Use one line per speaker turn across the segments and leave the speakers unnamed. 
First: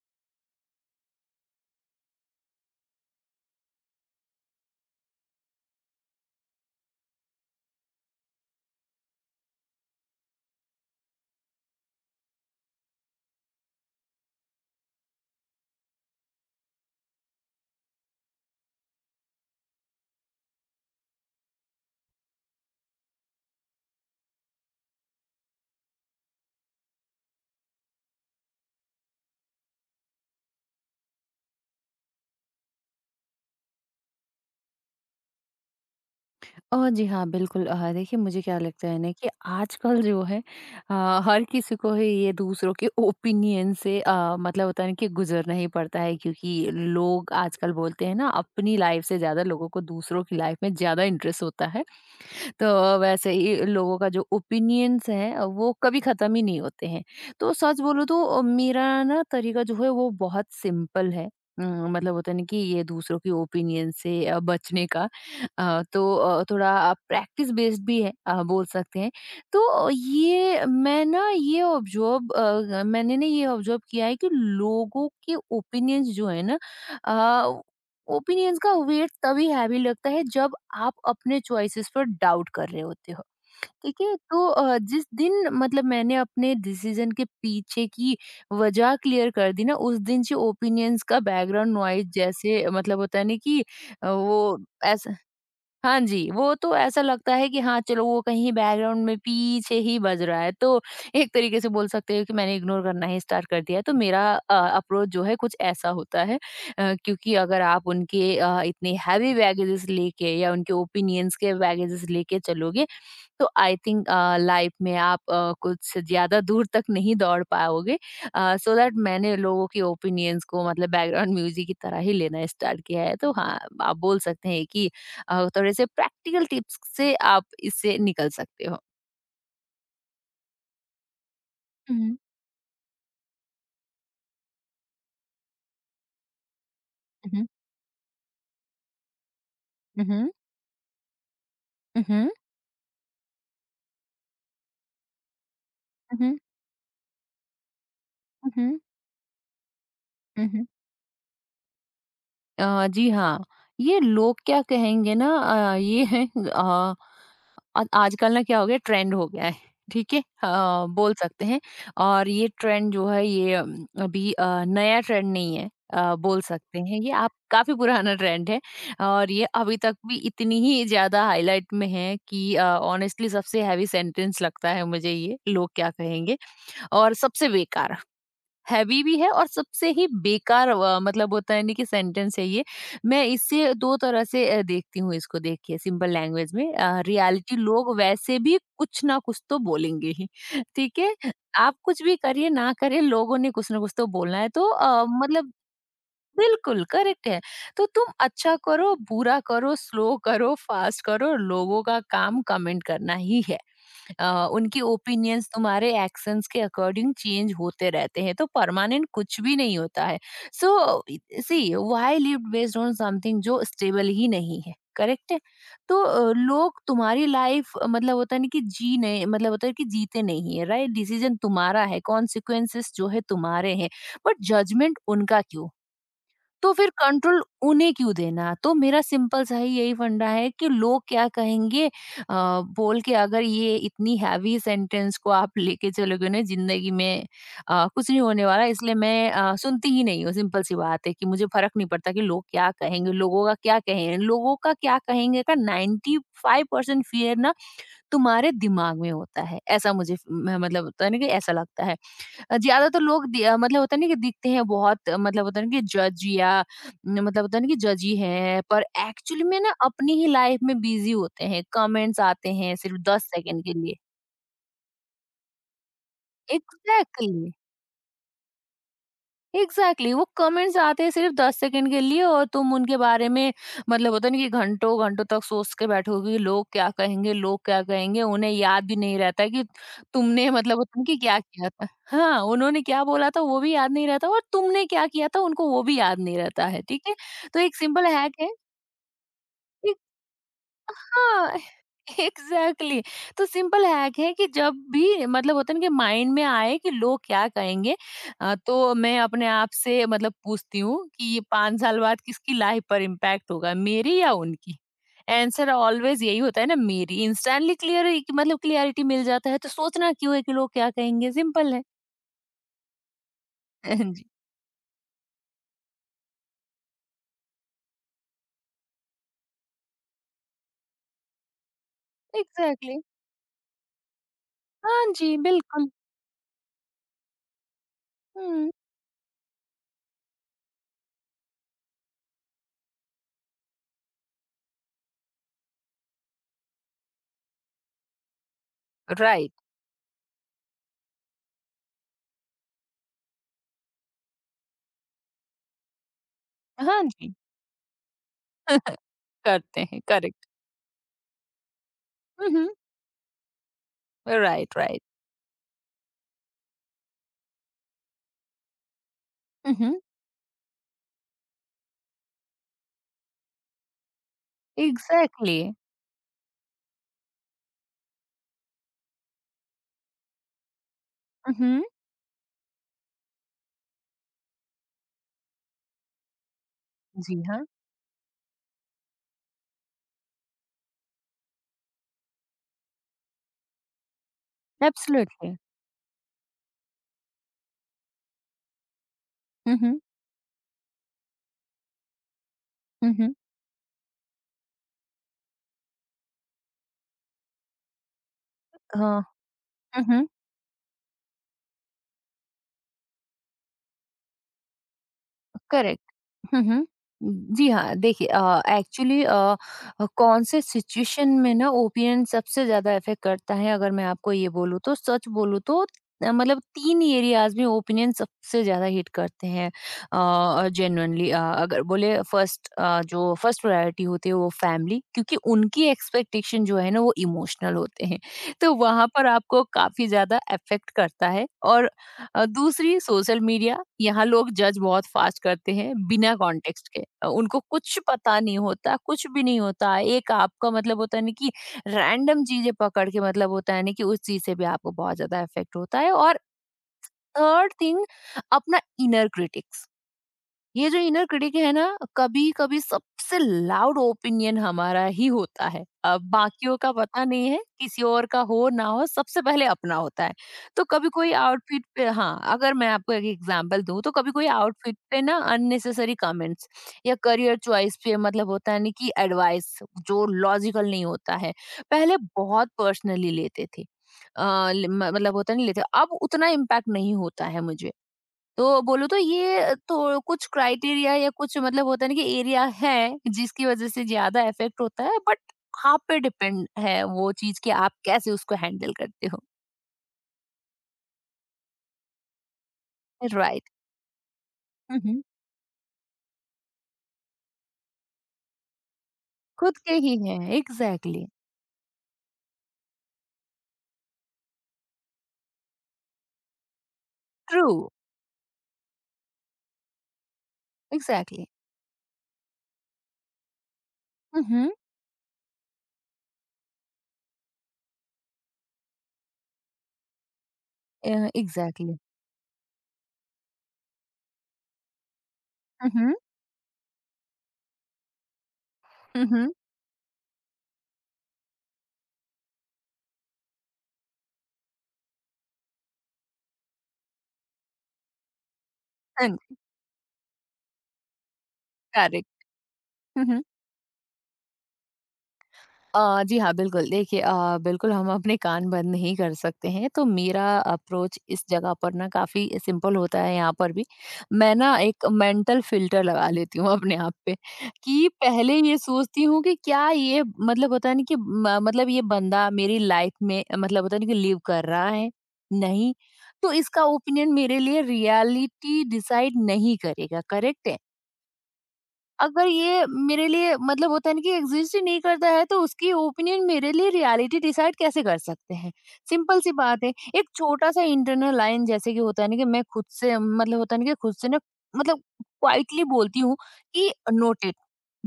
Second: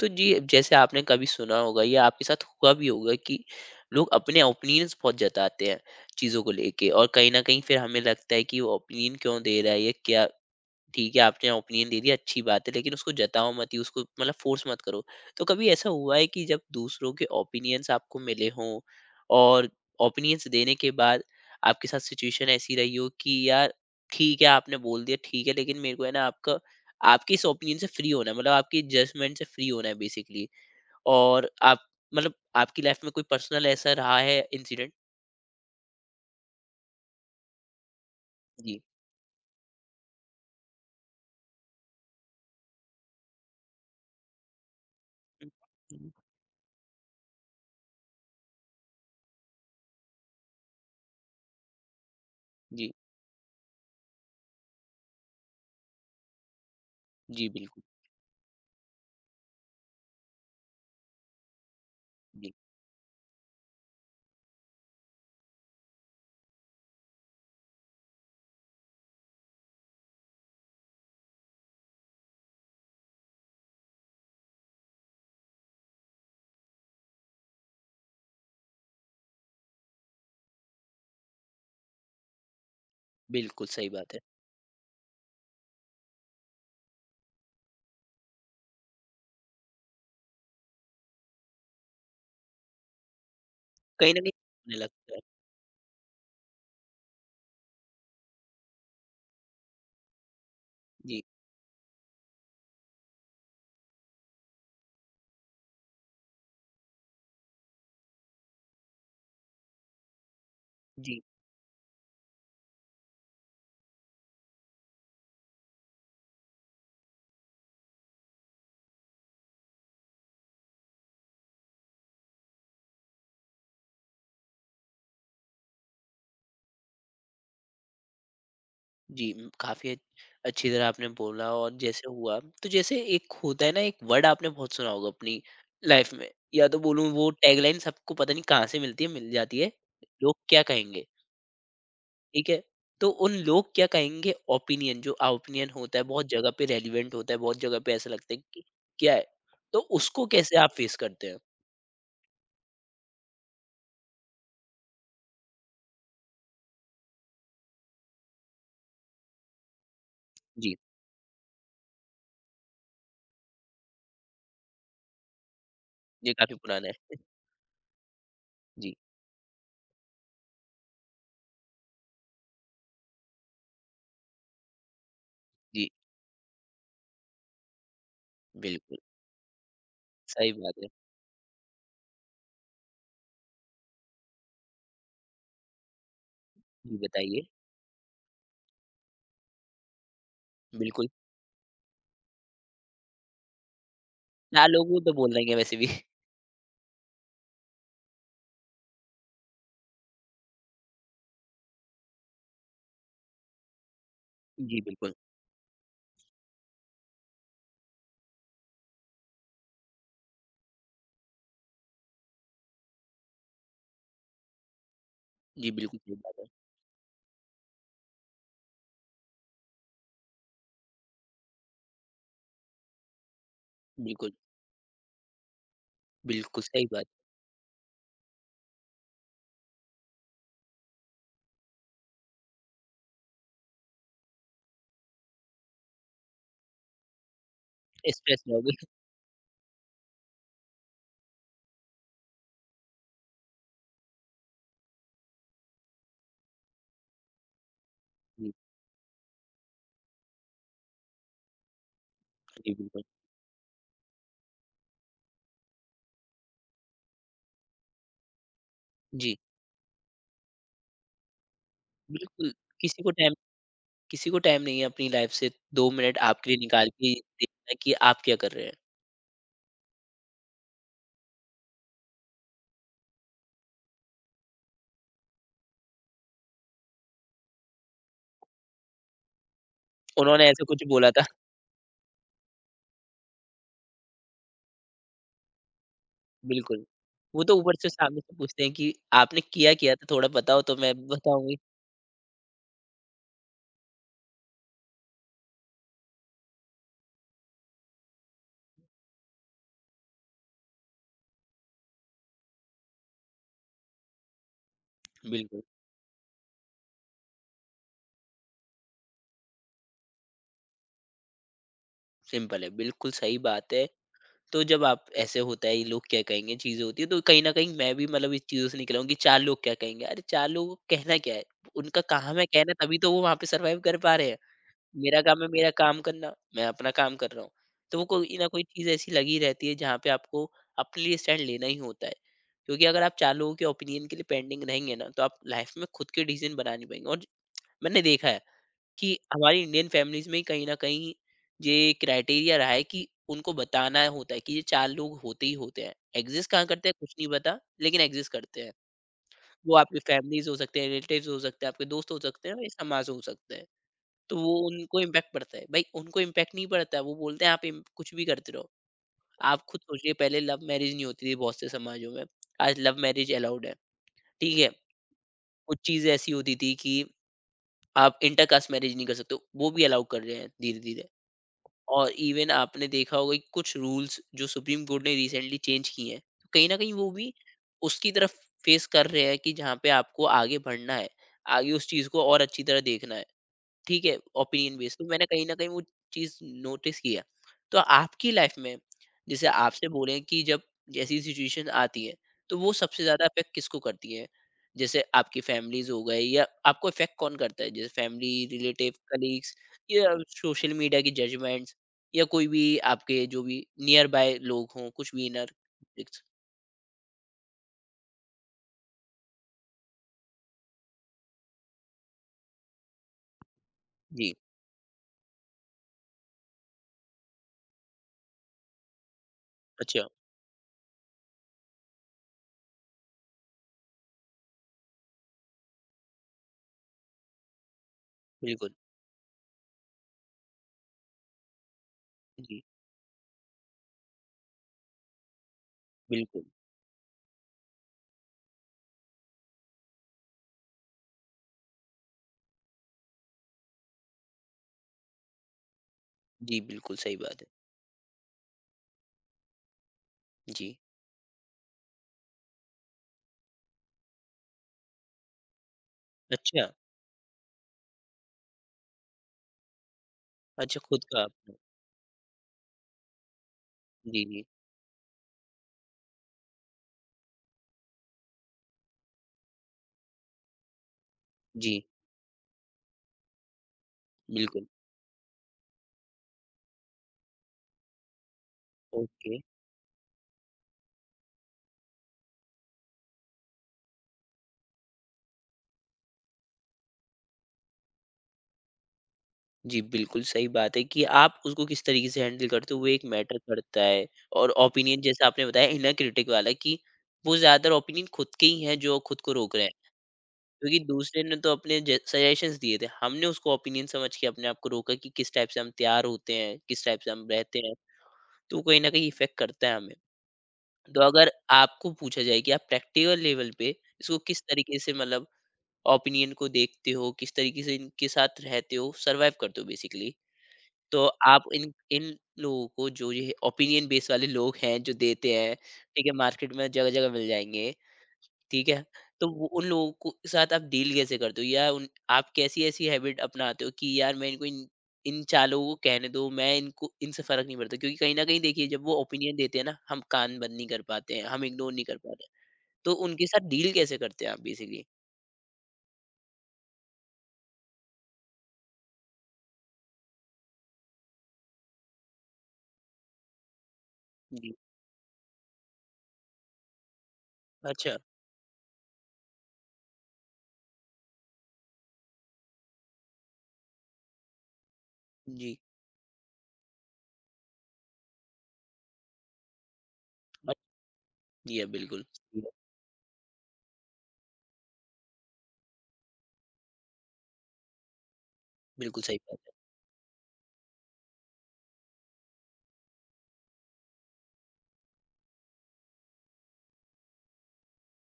तो जी जैसे आपने कभी सुना होगा या आपके साथ हुआ भी होगा कि लोग अपने ओपिनियंस बहुत जताते हैं चीज़ों को लेके और कहीं ना कहीं फिर हमें लगता है कि वो ओपिनियन क्यों दे रहा है या क्या ठीक है आपने ओपिनियन दे दिया अच्छी बात है लेकिन उसको जताओ मत ही उसको मतलब फोर्स मत करो तो कभी ऐसा हुआ है कि जब दूसरों के ओपिनियंस आपको मिले हों और ओपिनियंस देने के बाद आपके साथ सिचुएशन ऐसी रही हो कि यार ठीक है आपने बोल दिया ठीक है लेकिन मेरे को है ना आपका आपके इस ओपिनियन से फ्री होना है मतलब आपकी जजमेंट से फ्री होना है बेसिकली और आप मतलब आपकी लाइफ में कोई पर्सनल ऐसा रहा है इंसिडेंट।
जी हाँ, बिल्कुल। देखिए, मुझे क्या
जी।
लगता है ना कि आजकल जो है, हर किसी को ही ये दूसरों के ओपिनियन से मतलब होता है ना कि गुजरना ही पड़ता है, क्योंकि लोग आजकल बोलते हैं ना अपनी लाइफ से ज़्यादा लोगों को दूसरों की लाइफ में ज़्यादा इंटरेस्ट होता है। तो
जी।
वैसे ही लोगों का जो ओपिनियंस है वो कभी खत्म ही नहीं होते हैं।
जी
तो सच
बिल्कुल।
बोलूं तो मेरा ना तरीका जो है वो बहुत सिंपल है। मतलब होता है ना
जी
कि ये दूसरों के ओपिनियन से बचने का। तो थोड़ा प्रैक्टिस बेस्ड भी है, बोल सकते हैं। तो ये मैं ना ये ऑब्जर्व मैंने ना ये ऑब्जर्व किया है कि लोगों के ओपिनियंस जो है ना, ओपिनियंस का वेट तभी हैवी लगता है जब आप अपने चॉइसेस पर डाउट कर रहे होते हो।
बिल्कुल सही
ठीक
बात
है,
है।
तो जिस दिन मतलब मैंने अपने डिसीजन के पीछे की वजह क्लियर कर दी ना, उस दिन से ओपिनियंस का बैकग्राउंड नॉइज जैसे मतलब होता है ना कि
कहीं ना कहीं
वो...
होने लगता है।
हाँ जी, वो तो ऐसा लगता है कि हाँ, चलो वो कहीं बैकग्राउंड में पीछे ही बज रहा है। तो
जी।
एक तरीके से बोल सकते हो कि मैंने इग्नोर करना ही स्टार्ट कर दिया है। तो मेरा अप्रोच जो है कुछ ऐसा होता है, क्योंकि अगर आप उनके इतने हैवी बैगेजेस लेके या उनके
जी,
ओपिनियंस के बैगेजेस लेके चलोगे तो आई थिंक लाइफ में आप कुछ ज़्यादा दूर तक नहीं दौड़ पाओगे। सो दैट मैंने लोगों के ओपिनियंस को मतलब बैकग्राउंड म्यूज़िक की तरह ही लेना स्टार्ट किया है। तो हाँ, आप बोल सकते हैं कि थोड़े से प्रैक्टिकल टिप्स से आप इससे निकल सकते हो।
जी, काफ़ी अच्छी तरह आपने बोला और जैसे
हुँ,
हुआ, तो जैसे एक होता है ना, एक वर्ड आपने बहुत सुना होगा अपनी लाइफ में, या तो बोलूँ वो
हुँ,
टैगलाइन सबको पता नहीं कहाँ से मिलती है, मिल जाती है,
हुँ, हुँ,
"लोग क्या कहेंगे?"
हुँ,
ठीक है? तो उन लोग क्या कहेंगे ओपिनियन जो ओपिनियन होता है, बहुत जगह पे रेलेवेंट होता है, बहुत जगह पे ऐसा लगता है कि
हुँ,
क्या है? तो उसको कैसे
हुँ।
आप फेस करते हैं?
जी हाँ, ये लोग क्या कहेंगे ना। ये है। अ आजकल ना क्या हो गया, ट्रेंड हो गया है। ठीक है,
जी,
बोल सकते हैं। और ये ट्रेंड जो है, ये अभी नया ट्रेंड नहीं है,
ये
बोल
काफ़ी
सकते
पुराना
हैं ये
है।
आप काफी पुराना ट्रेंड है।
जी,
और ये अभी तक भी इतनी ही ज्यादा हाईलाइट में है कि ऑनेस्टली सबसे हैवी सेंटेंस लगता है मुझे, ये लोग
जी,
क्या कहेंगे। और सबसे बेकार,
बिल्कुल,
हैवी भी है और सबसे ही
सही
बेकार
बात है।
मतलब होता है नहीं कि सेंटेंस है ये। मैं इससे 2 तरह से देखती हूँ इसको, देखिए सिंपल लैंग्वेज में,
जी, बताइए।
रियलिटी, लोग वैसे भी कुछ ना कुछ तो बोलेंगे ही, ठीक
बिल्कुल,
है? आप कुछ भी करिए ना करिए, लोगों ने कुछ ना कुछ तो बोलना है।
चार
तो
लोग वो तो बोल
मतलब
देंगे वैसे भी।
बिल्कुल करेक्ट है, तो तुम अच्छा करो, बुरा करो, स्लो करो, फास्ट करो, लोगों का काम कमेंट करना ही है।
जी,
उनके
बिल्कुल।
ओपिनियंस तुम्हारे एक्शंस के अकॉर्डिंग चेंज होते रहते हैं, तो परमानेंट कुछ भी नहीं होता है। So, see why live based on something जो स्टेबल ही नहीं है, करेक्ट है?
जी, बिल्कुल
तो
सही बात है।
लोग तुम्हारी लाइफ मतलब होता नहीं कि जी नहीं मतलब होता है कि जीते नहीं है, राइट? डिसीजन तुम्हारा है, कॉन्सिक्वेंसेस जो है तुम्हारे हैं,
बिल्कुल,
बट जजमेंट उनका क्यों?
बिल्कुल
तो
सही
फिर
बात
कंट्रोल उन्हें क्यों देना? तो मेरा सिंपल सा ही यही फंडा है कि लोग क्या कहेंगे बोल के अगर ये इतनी हैवी सेंटेंस को आप लेके चलोगे ना ज़िंदगी में, कुछ
है।
नहीं
स्ट्रेस
होने वाला,
रहोगे
इसलिए मैं सुनती ही नहीं हूँ। सिंपल सी बात है कि मुझे फ़र्क नहीं पड़ता कि लोग क्या कहेंगे, लोगों का क्या कहें, लोगों का क्या कहेंगे का 95% फ़ियर ना तुम्हारे
जी,
दिमाग में होता है। ऐसा मुझे म मतलब होता है ना कि ऐसा लगता है।
जी,
ज्यादातर
बिल्कुल।
लोग मतलब होता है ना कि दिखते हैं बहुत मतलब होता है ना कि जज, या न मतलब होता है ना कि जज ही हैं, पर
जी,
एक्चुअली में ना अपनी ही लाइफ में बिजी होते हैं, कमेंट्स
बिल्कुल,
आते हैं सिर्फ
किसी को
10
टाइम
सेकंड के लिए।
किसी को टाइम नहीं है अपनी लाइफ से 2 मिनट आपके लिए निकाल के
एग्जैक्टली।
देखना कि आप क्या कर रहे हैं।
एग्जैक्टली exactly, वो कमेंट्स आते हैं सिर्फ 10 सेकंड के लिए और तुम उनके बारे में मतलब होता नहीं कि घंटों घंटों तक सोच के बैठोगे, लोग क्या कहेंगे, लोग क्या कहेंगे। उन्हें याद भी नहीं रहता कि
उन्होंने
तुमने
ऐसा
मतलब
कुछ
होता नहीं
बोला
कि
था
क्या किया था, हाँ उन्होंने क्या बोला था वो भी याद नहीं रहता, और तुमने क्या किया था उनको वो भी याद नहीं रहता है,
बिल्कुल।
ठीक है?
वो तो
तो
ऊपर
एक
से
सिंपल
सामने
हैक
से
है।
पूछते हैं कि आपने किया क्या था? थोड़ा बताओ तो मैं बताऊँगी।
हाँ, एग्जैक्टली exactly. तो सिंपल हैक है कि जब भी मतलब होता है ना कि माइंड में आए कि लोग क्या कहेंगे, तो मैं अपने आप से मतलब पूछती हूँ कि ये 5 साल बाद किसकी लाइफ पर इम्पैक्ट होगा, मेरी या उनकी?
बिल्कुल,
आंसर ऑलवेज यही होता है ना, मेरी। इंस्टेंटली क्लियर मतलब क्लियरिटी मिल जाता है, तो सोचना क्यों है कि लोग क्या कहेंगे। सिंपल है।
सिंपल है, बिल्कुल सही बात है।
जी।
तो जब आप ऐसे होता है ये लोग क्या कहेंगे चीजें होती है तो कहीं ना कहीं मैं भी मतलब इस चीजों से निकला हूं कि चार लोग क्या कहेंगे अरे चार लोगों को कहना क्या है उनका काम है कहना
एग्जैक्टली
तभी
exactly.
तो वो वहां पे सरवाइव कर पा रहे हैं।
हाँ
मेरा
जी
काम है मेरा
बिल्कुल।
काम करना मैं अपना काम कर रहा हूँ। तो वो कोई ना कोई
हम्म।
चीज ऐसी लगी रहती है जहाँ पे आपको अपने लिए स्टैंड लेना ही होता है क्योंकि अगर आप चार लोगों के ओपिनियन के लिए पेंडिंग रहेंगे ना तो आप लाइफ में खुद के डिसीजन बना नहीं पाएंगे। और मैंने देखा है कि
राइट right.
हमारी इंडियन फैमिलीज में कहीं ना कहीं ये क्राइटेरिया रहा है कि उनको बताना होता है कि ये चार लोग होते ही होते हैं एग्जिस्ट कहाँ करते हैं
हाँ
कुछ नहीं
जी।
पता लेकिन एग्जिस्ट करते हैं। वो
करते
आपकी
हैं, करेक्ट।
फैमिलीज हो सकते हैं रिलेटिव्स हो सकते हैं आपके दोस्त हो सकते हैं और ये समाज हो सकते हैं। तो वो
राइट,
उनको
राइट।
इम्पैक्ट पड़ता है भाई उनको इम्पैक्ट नहीं पड़ता वो बोलते हैं आप कुछ भी करते रहो। आप खुद सोचिए पहले लव मैरिज नहीं होती थी बहुत से समाजों में, आज लव मैरिज अलाउड है। ठीक है।
एग्जैक्टली।
कुछ चीजें ऐसी होती थी कि आप इंटरकास्ट मैरिज नहीं कर सकते हो, वो भी अलाउ कर रहे हैं धीरे धीरे।
हुँ, हुँ।
और इवन आपने देखा होगा कि कुछ रूल्स जो सुप्रीम कोर्ट ने रिसेंटली चेंज किए हैं तो कहीं ना कहीं वो भी
जी हाँ।
उसकी तरफ फेस कर रहे हैं कि जहाँ पे आपको आगे बढ़ना है आगे उस चीज को और अच्छी तरह देखना है। ठीक है, ओपिनियन बेस तो मैंने कहीं
एब्सोल्युटली।
न कहीं वो चीज़ नोटिस की है। तो आपकी लाइफ़ में जैसे
हुँ,
आपसे
हुँ।
बोले कि जब ऐसी सिचुएशन आती है, तो वो सबसे
हुँ,
ज़्यादा
हुँ।
इफ़ेक्ट किसको करती है? जैसे आपकी फैमिलीज़ हो गए या आपको इफ़ेक्ट कौन करता है? जैसे फैमिली, रिलेटिव,
हाँ।
कलीग्स
हुँ,
या
हुँ।
सोशल मीडिया की जजमेंट्स या कोई भी आपके जो भी नियर बाय लोग हों, कुछ भी इनर
करेक्ट।
इट्स।
हुँ, हुँ। जी हाँ, देखिए एक्चुअली कौन से सिचुएशन में ना ओपिनियन सबसे ज़्यादा इफ़ेक्ट करता है अगर मैं आपको
जी,
ये बोलूँ तो, सच बोलूँ तो, मतलब 3 एरियाज़ में ओपिनियन सबसे ज़्यादा हिट करते हैं।
अच्छा,
जेन्युइनली अगर बोले फर्स्ट, जो फर्स्ट प्रायोरिटी होती है वो फैमिली, क्योंकि उनकी एक्सपेक्टेशन जो है ना वो इमोशनल होते हैं।
बिल्कुल।
तो वहाँ पर आपको काफ़ी ज़्यादा इफ़ेक्ट करता है। और
जी,
दूसरी सोशल मीडिया, यहाँ लोग जज बहुत फास्ट करते हैं बिना
बिल्कुल।
कॉन्टेक्स्ट के, उनको कुछ पता नहीं होता, कुछ भी नहीं होता, एक आपका मतलब होता है ना कि रैंडम चीजें पकड़ के मतलब होता है ना कि उस चीज से भी आपको बहुत ज्यादा इफेक्ट होता है। और
जी, बिल्कुल सही बात है।
थर्ड थिंग, अपना इनर क्रिटिक्स।
जी,
ये जो इनर क्रिटिक है ना, कभी कभी सबसे लाउड ओपिनियन हमारा ही होता है। अब
अच्छा,
बाकियों का पता नहीं है, किसी और का हो ना हो, सबसे पहले अपना होता है।
अच्छा
तो
खुद
कभी
का
कोई
आपने।
आउटफिट पे, हाँ, अगर मैं आपको एक एग्जांपल दूं, तो
जी,
कभी
जी।
कोई आउटफिट पे ना अननेसेसरी कमेंट्स या करियर चॉइस पे मतलब होता है ना कि एडवाइस जो लॉजिकल नहीं होता है,
जी,
पहले बहुत पर्सनली लेते थे।
बिल्कुल,
मतलब होता नहीं लेते अब, उतना इम्पैक्ट नहीं होता है मुझे। तो बोलूँ तो
ओके।
ये तो कुछ क्राइटेरिया या कुछ मतलब होता है ना कि एरिया है जिसकी वजह से ज़्यादा इफ़ेक्ट होता है, बट आप पे डिपेंड है वो चीज़ कि आप कैसे उसको हैंडल करते हो।
जी, बिल्कुल सही बात है कि आप उसको किस तरीके से हैंडल करते हो वो एक मैटर
राइट।
करता है। और ओपिनियन
हुँ।
जैसा आपने बताया इनर क्रिटिक वाला कि वो ज़्यादातर ओपिनियन खुद के ही हैं जो खुद को रोक रहे हैं।
खुद के ही हैं,
क्योंकि दूसरे
एग्ज़ैक्टली।
ने तो अपने ज सजेशंस दिए थे, हमने उसको ओपिनियन समझ के अपने आप को रोका कि किस टाइप से हम तैयार होते हैं, किस टाइप से हम रहते
ट्रू।
हैं, तो वो कहीं न कहीं इफ़ेक्ट करता है हमें। तो अगर
एग्ज़ैक्टली।
आपको पूछा जाए कि आप प्रैक्टिकल लेवल पे इसको किस
हुँ, हुँ।
तरीके से मतलब ओपिनियन को देखते हो, किस तरीके से इनके साथ रहते हो, सर्वाइव करते हो बेसिकली। तो आप इन
एग्ज़ैक्टली।
इन लोगों को जो ये ओपिनियन बेस वाले लोग हैं, जो देते हैं,
हुँ,
ठीक है,
हुँ।
मार्केट में जगह-जगह मिल जाएँगे, ठीक है।
हुँ,
तो वो
हुँ।
उन लोगों को के साथ आप डील कैसे करते हो या उन आप कैसी ऐसी हैबिट अपनाते हो कि यार मैं इनको इन इन 4 लोगों को कहने दो, मैं इनको इनसे फ़र्क नहीं पड़ता। क्योंकि कहीं न कहीं देखिए जब वो
हाँ
ओपिनियन
जी,
देते हैं ना, हम कान बंद नहीं कर पाते हैं, हम इग्नोर नहीं कर पाते
करेक्ट।
हैं। तो
हुँ,
उनके
हुँ।
साथ डील कैसे करते हैं आप बेसिकली?
जी हाँ, बिल्कुल। देखिए, बिल्कुल हम अपने कान बंद नहीं कर सकते हैं, तो मेरा अप्रोच इस जगह पर ना काफ़ी सिंपल होता है यहाँ पर भी।
जी।
मैं ना एक मेंटल फ़िल्टर लगा लेती हूँ अपने आप पे
अच्छा।
कि पहले ये सोचती हूँ कि क्या ये मतलब होता है ना कि म मतलब ये बंदा मेरी लाइफ़ में मतलब होता है ना कि लिव कर रहा है,
जी।
नहीं। तो इसका ओपिनियन मेरे लिए रियलिटी डिसाइड नहीं करेगा, करेक्ट है?
जी हाँ, बिल्कुल। जी।
अगर ये मेरे लिए मतलब होता है ना कि एग्जिस्ट ही नहीं करता है, तो उसकी ओपिनियन मेरे लिए रियलिटी डिसाइड कैसे कर सकते हैं?
बिल्कुल सही
सिंपल
बात
सी बात है। एक छोटा-सा इंटरनल लाइन जैसे कि होता है ना कि मैं खुद से मतलब होता है ना कि खुद से ना मतलब क्वाइटली बोलती हूँ कि नोटेड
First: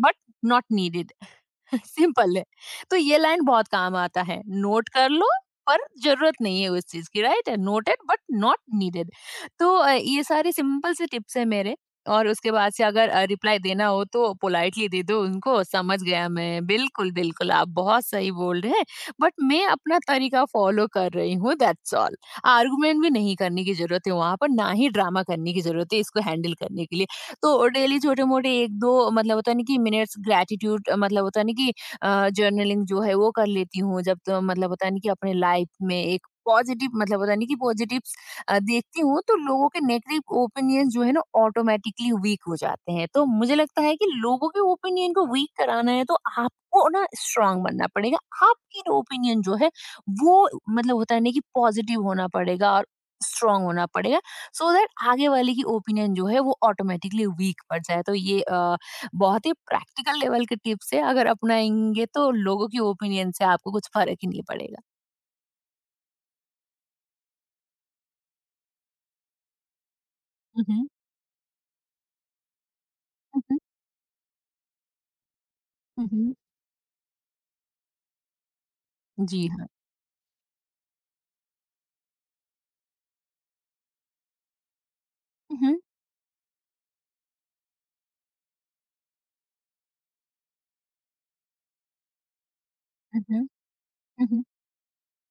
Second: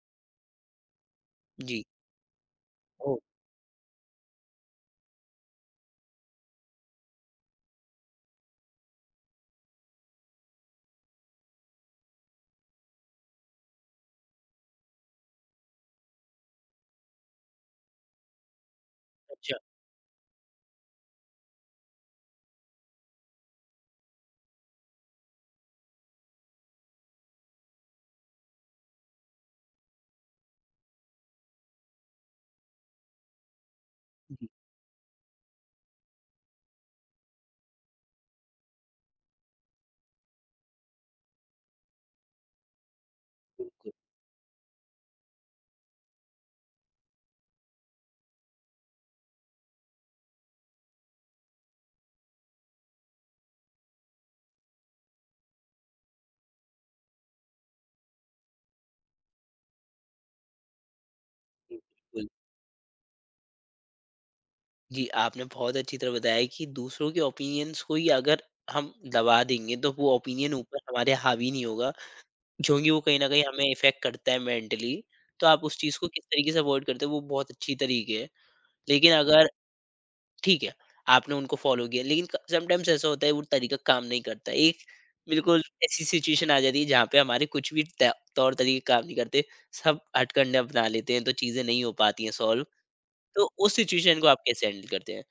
बट नॉट नीडेड।
है। जी।
सिंपल है। तो
ओह!
ये लाइन बहुत काम आता है, नोट कर लो, पर ज़रूरत नहीं है उस चीज़ की, right? Noted but not needed. तो ये सारे सिंपल से टिप्स हैं मेरे, और उसके बाद से अगर रिप्लाई देना हो तो पोलाइटली दे दो, उनको समझ गया मैं, बिल्कुल, बिल्कुल आप बहुत सही बोल रहे हैं, बट
अच्छा।
मैं अपना तरीका फ़ॉलो कर रही हूँ, दैट्स ऑल। आर्गुमेंट भी नहीं करने की ज़रूरत है वहाँ पर, ना ही ड्रामा करने की ज़रूरत है इसको हैंडल करने के लिए। तो डेली छोटे-मोटे 1-2 मतलब होता है ना कि मिनट्स, ग्रैटिट्यूड मतलब होता है ना कि जर्नलिंग जो है वो कर लेती हूँ। जब तो
जी,
मतलब होता है ना कि अपने लाइफ में एक पॉजिटिव मतलब होता है ना कि पॉजिटिव्स देखती हूँ, तो लोगों के नेगेटिव ओपिनियन जो है ना ऑटोमैटिकली वीक हो जाते हैं। तो मुझे लगता
बिल्कुल,
है कि लोगों के ओपिनियन को वीक कराना है तो आपको ना स्ट्रांग बनना पड़ेगा। आपकी ओपिनियन जो है वो मतलब होता है ना कि पॉजिटिव होना पड़ेगा और स्ट्रांग होना पड़ेगा, so दैट आगे वाले की ओपिनियन जो है वो ऑटोमेटिकली वीक पड़ जाए। तो ये बहुत ही प्रैक्टिकल लेवल के टिप्स है, अगर
जी,
अपनाएंगे
बिल्कुल।
तो लोगों की ओपिनियन से आपको कुछ फर्क ही नहीं पड़ेगा।
जी, आपने बहुत अच्छी तरह बताया कि दूसरों के ओपिनियंस को ही अगर हम दबा देंगे तो वो ओपिनियन ऊपर
हम्म।
हमारे हावी नहीं होगा, क्योंकि वो कहीं न कहीं
हम्म।
हमें इफ़ेक्ट करता है मेंटली। तो आप उस चीज़ को किस
हम्म।
तरीके से अवॉइड करते हो वो बहुत अच्छी तरीके है। लेकिन
जी
अगर
हाँ।
ठीक है, आपने उनको फ़ॉलो किया लेकिन क समटाइम्स ऐसा होता है वो तरीका काम नहीं करता। एक बिल्कुल
हम्म।
ऐसी सिचुएशन आ जाती है जहाँ पे हमारे कुछ भी त तौर-तरीके काम नहीं करते, सब हथकंडे अपना लेते हैं तो चीज़ें नहीं हो पाती हैं सॉल्व।
हम्म।
तो उस सिचुएशन को आप
हम्म।
कैसे हैंडल करते हैं?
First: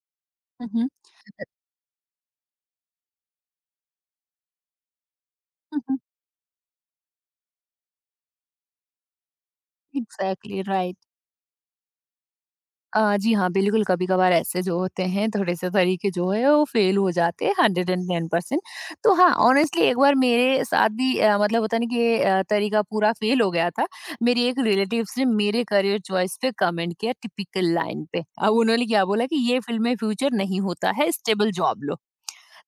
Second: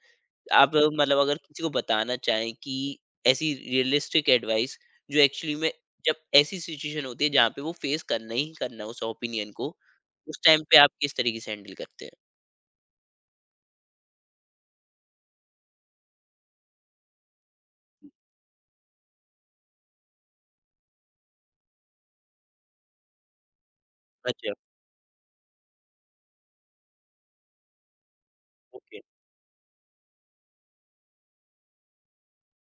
आप
हम्म।
मतलब अगर किसी को बताना चाहें कि ऐसी रियलिस्टिक एडवाइस जो एक्चुअली में जब ऐसी सिचुएशन होती है जहाँ पे वो फेस करना ही करना है उस ओपिनियन को, उस
एग्जैक्टली
टाइम पे आप
राइट।
किस तरीके से हैंडल करते हैं?
जी हाँ, बिल्कुल, कभी-कभार ऐसे जो होते हैं, थोड़े-से तरीके जो है वो फेल हो जाते हैं 110%। तो हाँ, ऑनेस्टली एक बार मेरे साथ भी मतलब होता है ना कि ये तरीका पूरा फेल हो गया था। मेरी
अच्छा,
एक रिलेटिव्स ने मेरे करियर चॉइस पे कमेंट किया, टिपिकल लाइन पे। अब उन्होंने
ओके,
क्या बोला कि ये फ़ील्ड में फ्यूचर नहीं होता है, स्टेबल जॉब लो।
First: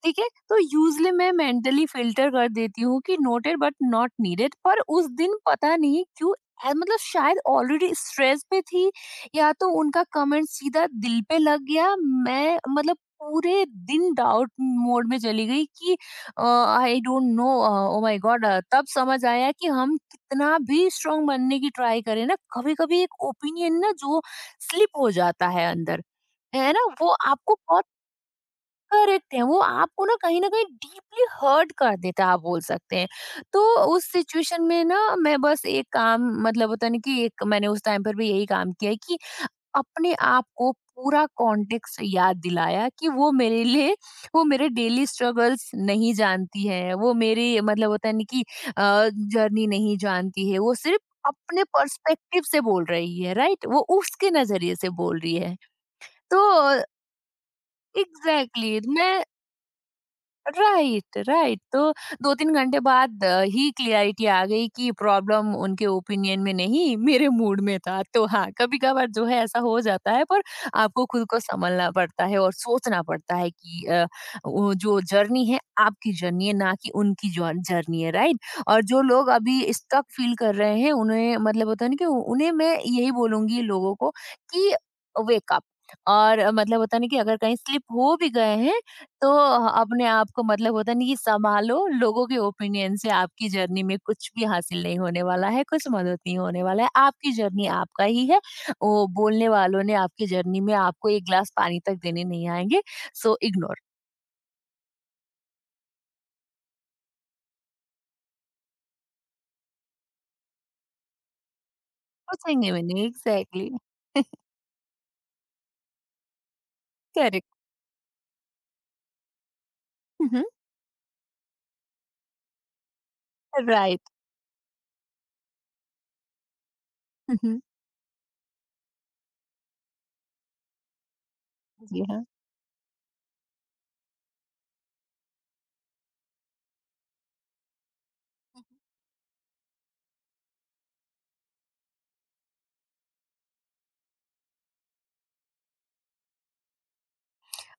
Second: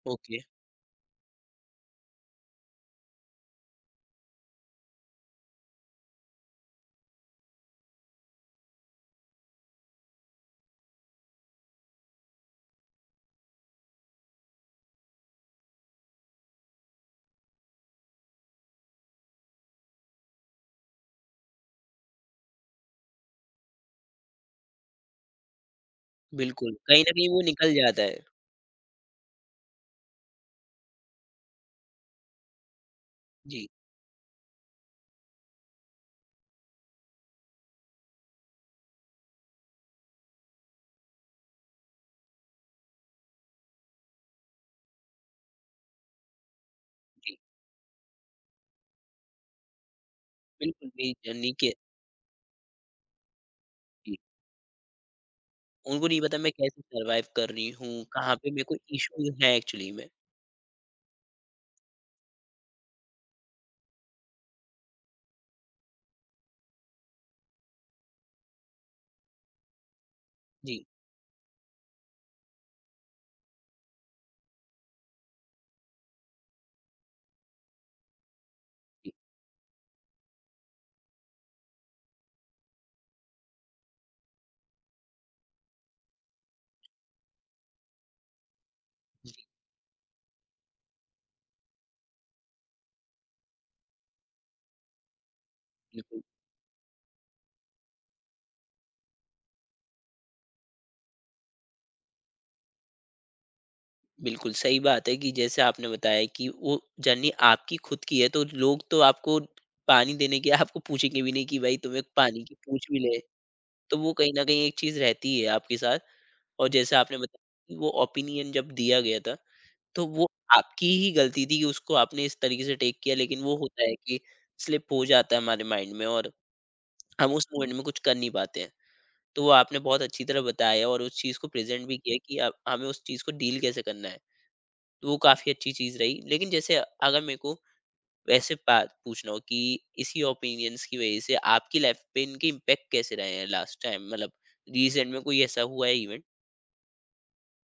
ठीक है,
ओके।
तो यूजली मैं मेंटली फिल्टर कर देती हूँ कि नोटेड बट नॉट नीडेड, पर उस दिन पता नहीं क्यों, मतलब शायद ऑलरेडी स्ट्रेस पे थी, या तो उनका कमेंट सीधा दिल पे लग गया। मैं मतलब पूरे दिन डाउट मोड में चली गई कि I don't know, oh my God. तब समझ आया कि हम कितना भी स्ट्रांग बनने की ट्राई करें ना, कभी कभी एक ओपिनियन ना जो स्लिप हो जाता है अंदर,
बिल्कुल,
है ना,
कहीं न
वो
कहीं वो
आपको
निकल
बहुत,
जाता है।
करेक्ट है, वो आपको ना कहीं डीपली हर्ट कर देता है, आप बोल सकते हैं। तो
जी,
उस सिचुएशन में ना मैं बस एक काम मतलब होता नहीं कि एक मैंने उस टाइम पर भी यही काम किया है कि अपने आप को पूरा कॉन्टेक्स्ट याद दिलाया कि वो मेरे लिए, वो मेरे डेली स्ट्रगल्स नहीं जानती है, वो
जी,
मेरी मतलब होता नहीं कि जर्नी नहीं जानती है, वो
बिल्कुल
सिर्फ
भी जर्नी
अपने
के।
पर्सपेक्टिव से बोल रही है, राइट, वो
जी,
उसके नजरिए से बोल रही है।
उनको नहीं पता
तो
मैं कैसे सर्वाइव कर रही हूँ, कहाँ पे मेरे
एग्जैक्टली
को
exactly. मैं
इश्यूज़ हैं एक्चुअली में।
Right, right. तो 2-3 घंटे बाद ही क्लैरिटी आ गई कि प्रॉब्लम उनके ओपिनियन में नहीं, मेरे मूड में था। तो हाँ, कभी-कभार जो है ऐसा हो जाता है, पर
जी,
आपको खुद को सँभलना पड़ता है और सोचना पड़ता है कि वो जो जर्नी है, आपकी जर्नी है ना कि उनकी जॉन जर्नी है, राइट? और जो
जी,
लोग अभी स्टक फ़ील कर रहे हैं उन्हें मतलब होता है ना कि उन्हें मैं यही बोलूँगी लोगों को कि वेक अप। और मतलब होता है ना कि अगर कहीं स्लिप हो भी गए हैं तो अपने आप को मतलब होता नहीं कि संभालो। लोगों के ओपिनियन से आपकी जर्नी में कुछ भी हासिल नहीं होने वाला है, कुछ मदद
बिल्कुल,
नहीं होने वाला है, आपकी जर्नी आपका ही है। वो बोलने वालों ने आपकी जर्नी में आपको एक ग्लास पानी तक देने नहीं आएंगे। So ignore.
बिल्कुल सही बात है कि जैसे आपने बताया कि वो जर्नी आपकी खुद की है, तो लोग तो आपको पानी देने के आपको पूछेंगे भी नहीं कि भाई तुम्हें पानी की
पूछेंगे
पूछ भी
मैंने,
ले,
एग्जैक्टली।
तो वो कहीं न कहीं एक चीज़ रहती है आपके साथ और जैसे आपने बताया
करेक्ट।
कि वो ओपिनियन जब दिया गया था तो वो
हम्म।
आपकी ही गलती थी कि उसको आपने इस तरीके से टेक किया लेकिन वो होता है
राइट।
कि स्लिप हो जाता है हमारे माइंड में और हम उस
हम्म।
मोमेंट में कुछ कर नहीं पाते हैं। तो वो आपने बहुत अच्छी तरह बताया और उस चीज़ को प्रेजेंट भी
जी
किया
हाँ।
कि आप हमें उस चीज़ को डील कैसे करना है। तो वो काफ़ी अच्छी चीज़ रही लेकिन जैसे अगर मेरे को वैसे बात पूछना हो कि इसी ओपिनियंस की वजह से आपकी लाइफ पे इनके इम्पेक्ट कैसे रहे हैं लास्ट टाइम मतलब रिसेंट में कोई ऐसा हुआ है इवेंट।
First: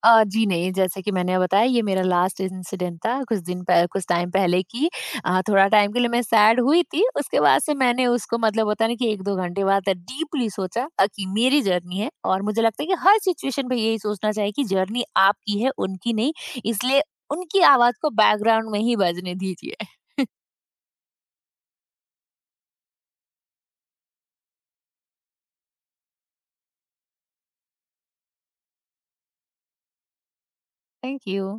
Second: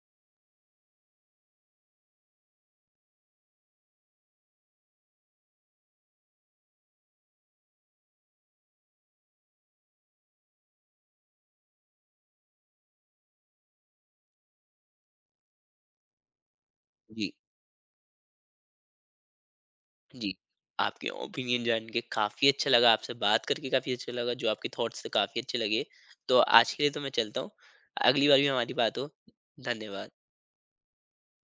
जी नहीं, जैसे कि मैंने बताया, ये मेरा लास्ट इंसिडेंट था, कुछ दिन पह कुछ टाइम पहले की। थोड़ा टाइम के लिए मैं सैड हुई थी, उसके बाद से मैंने उसको मतलब होता है ना कि 1-2 घंटे बाद डीपली सोचा, कि मेरी जर्नी है और मुझे लगता है कि हर सिचुएशन पे यही सोचना चाहिए कि जर्नी आपकी है, उनकी नहीं, इसलिए
जी।
उनकी आवाज़ को बैकग्राउंड में ही बजने दीजिए।
जी, आपके ओपिनियन जान के काफ़ी अच्छा लगा, आपसे बात करके काफ़ी अच्छा लगा, जो आपके थॉट्स थे काफ़ी अच्छे लगे। तो आज के लिए तो मैं चलता हूँ, अगली बार भी हमारी बात हो। धन्यवाद।
Thank you.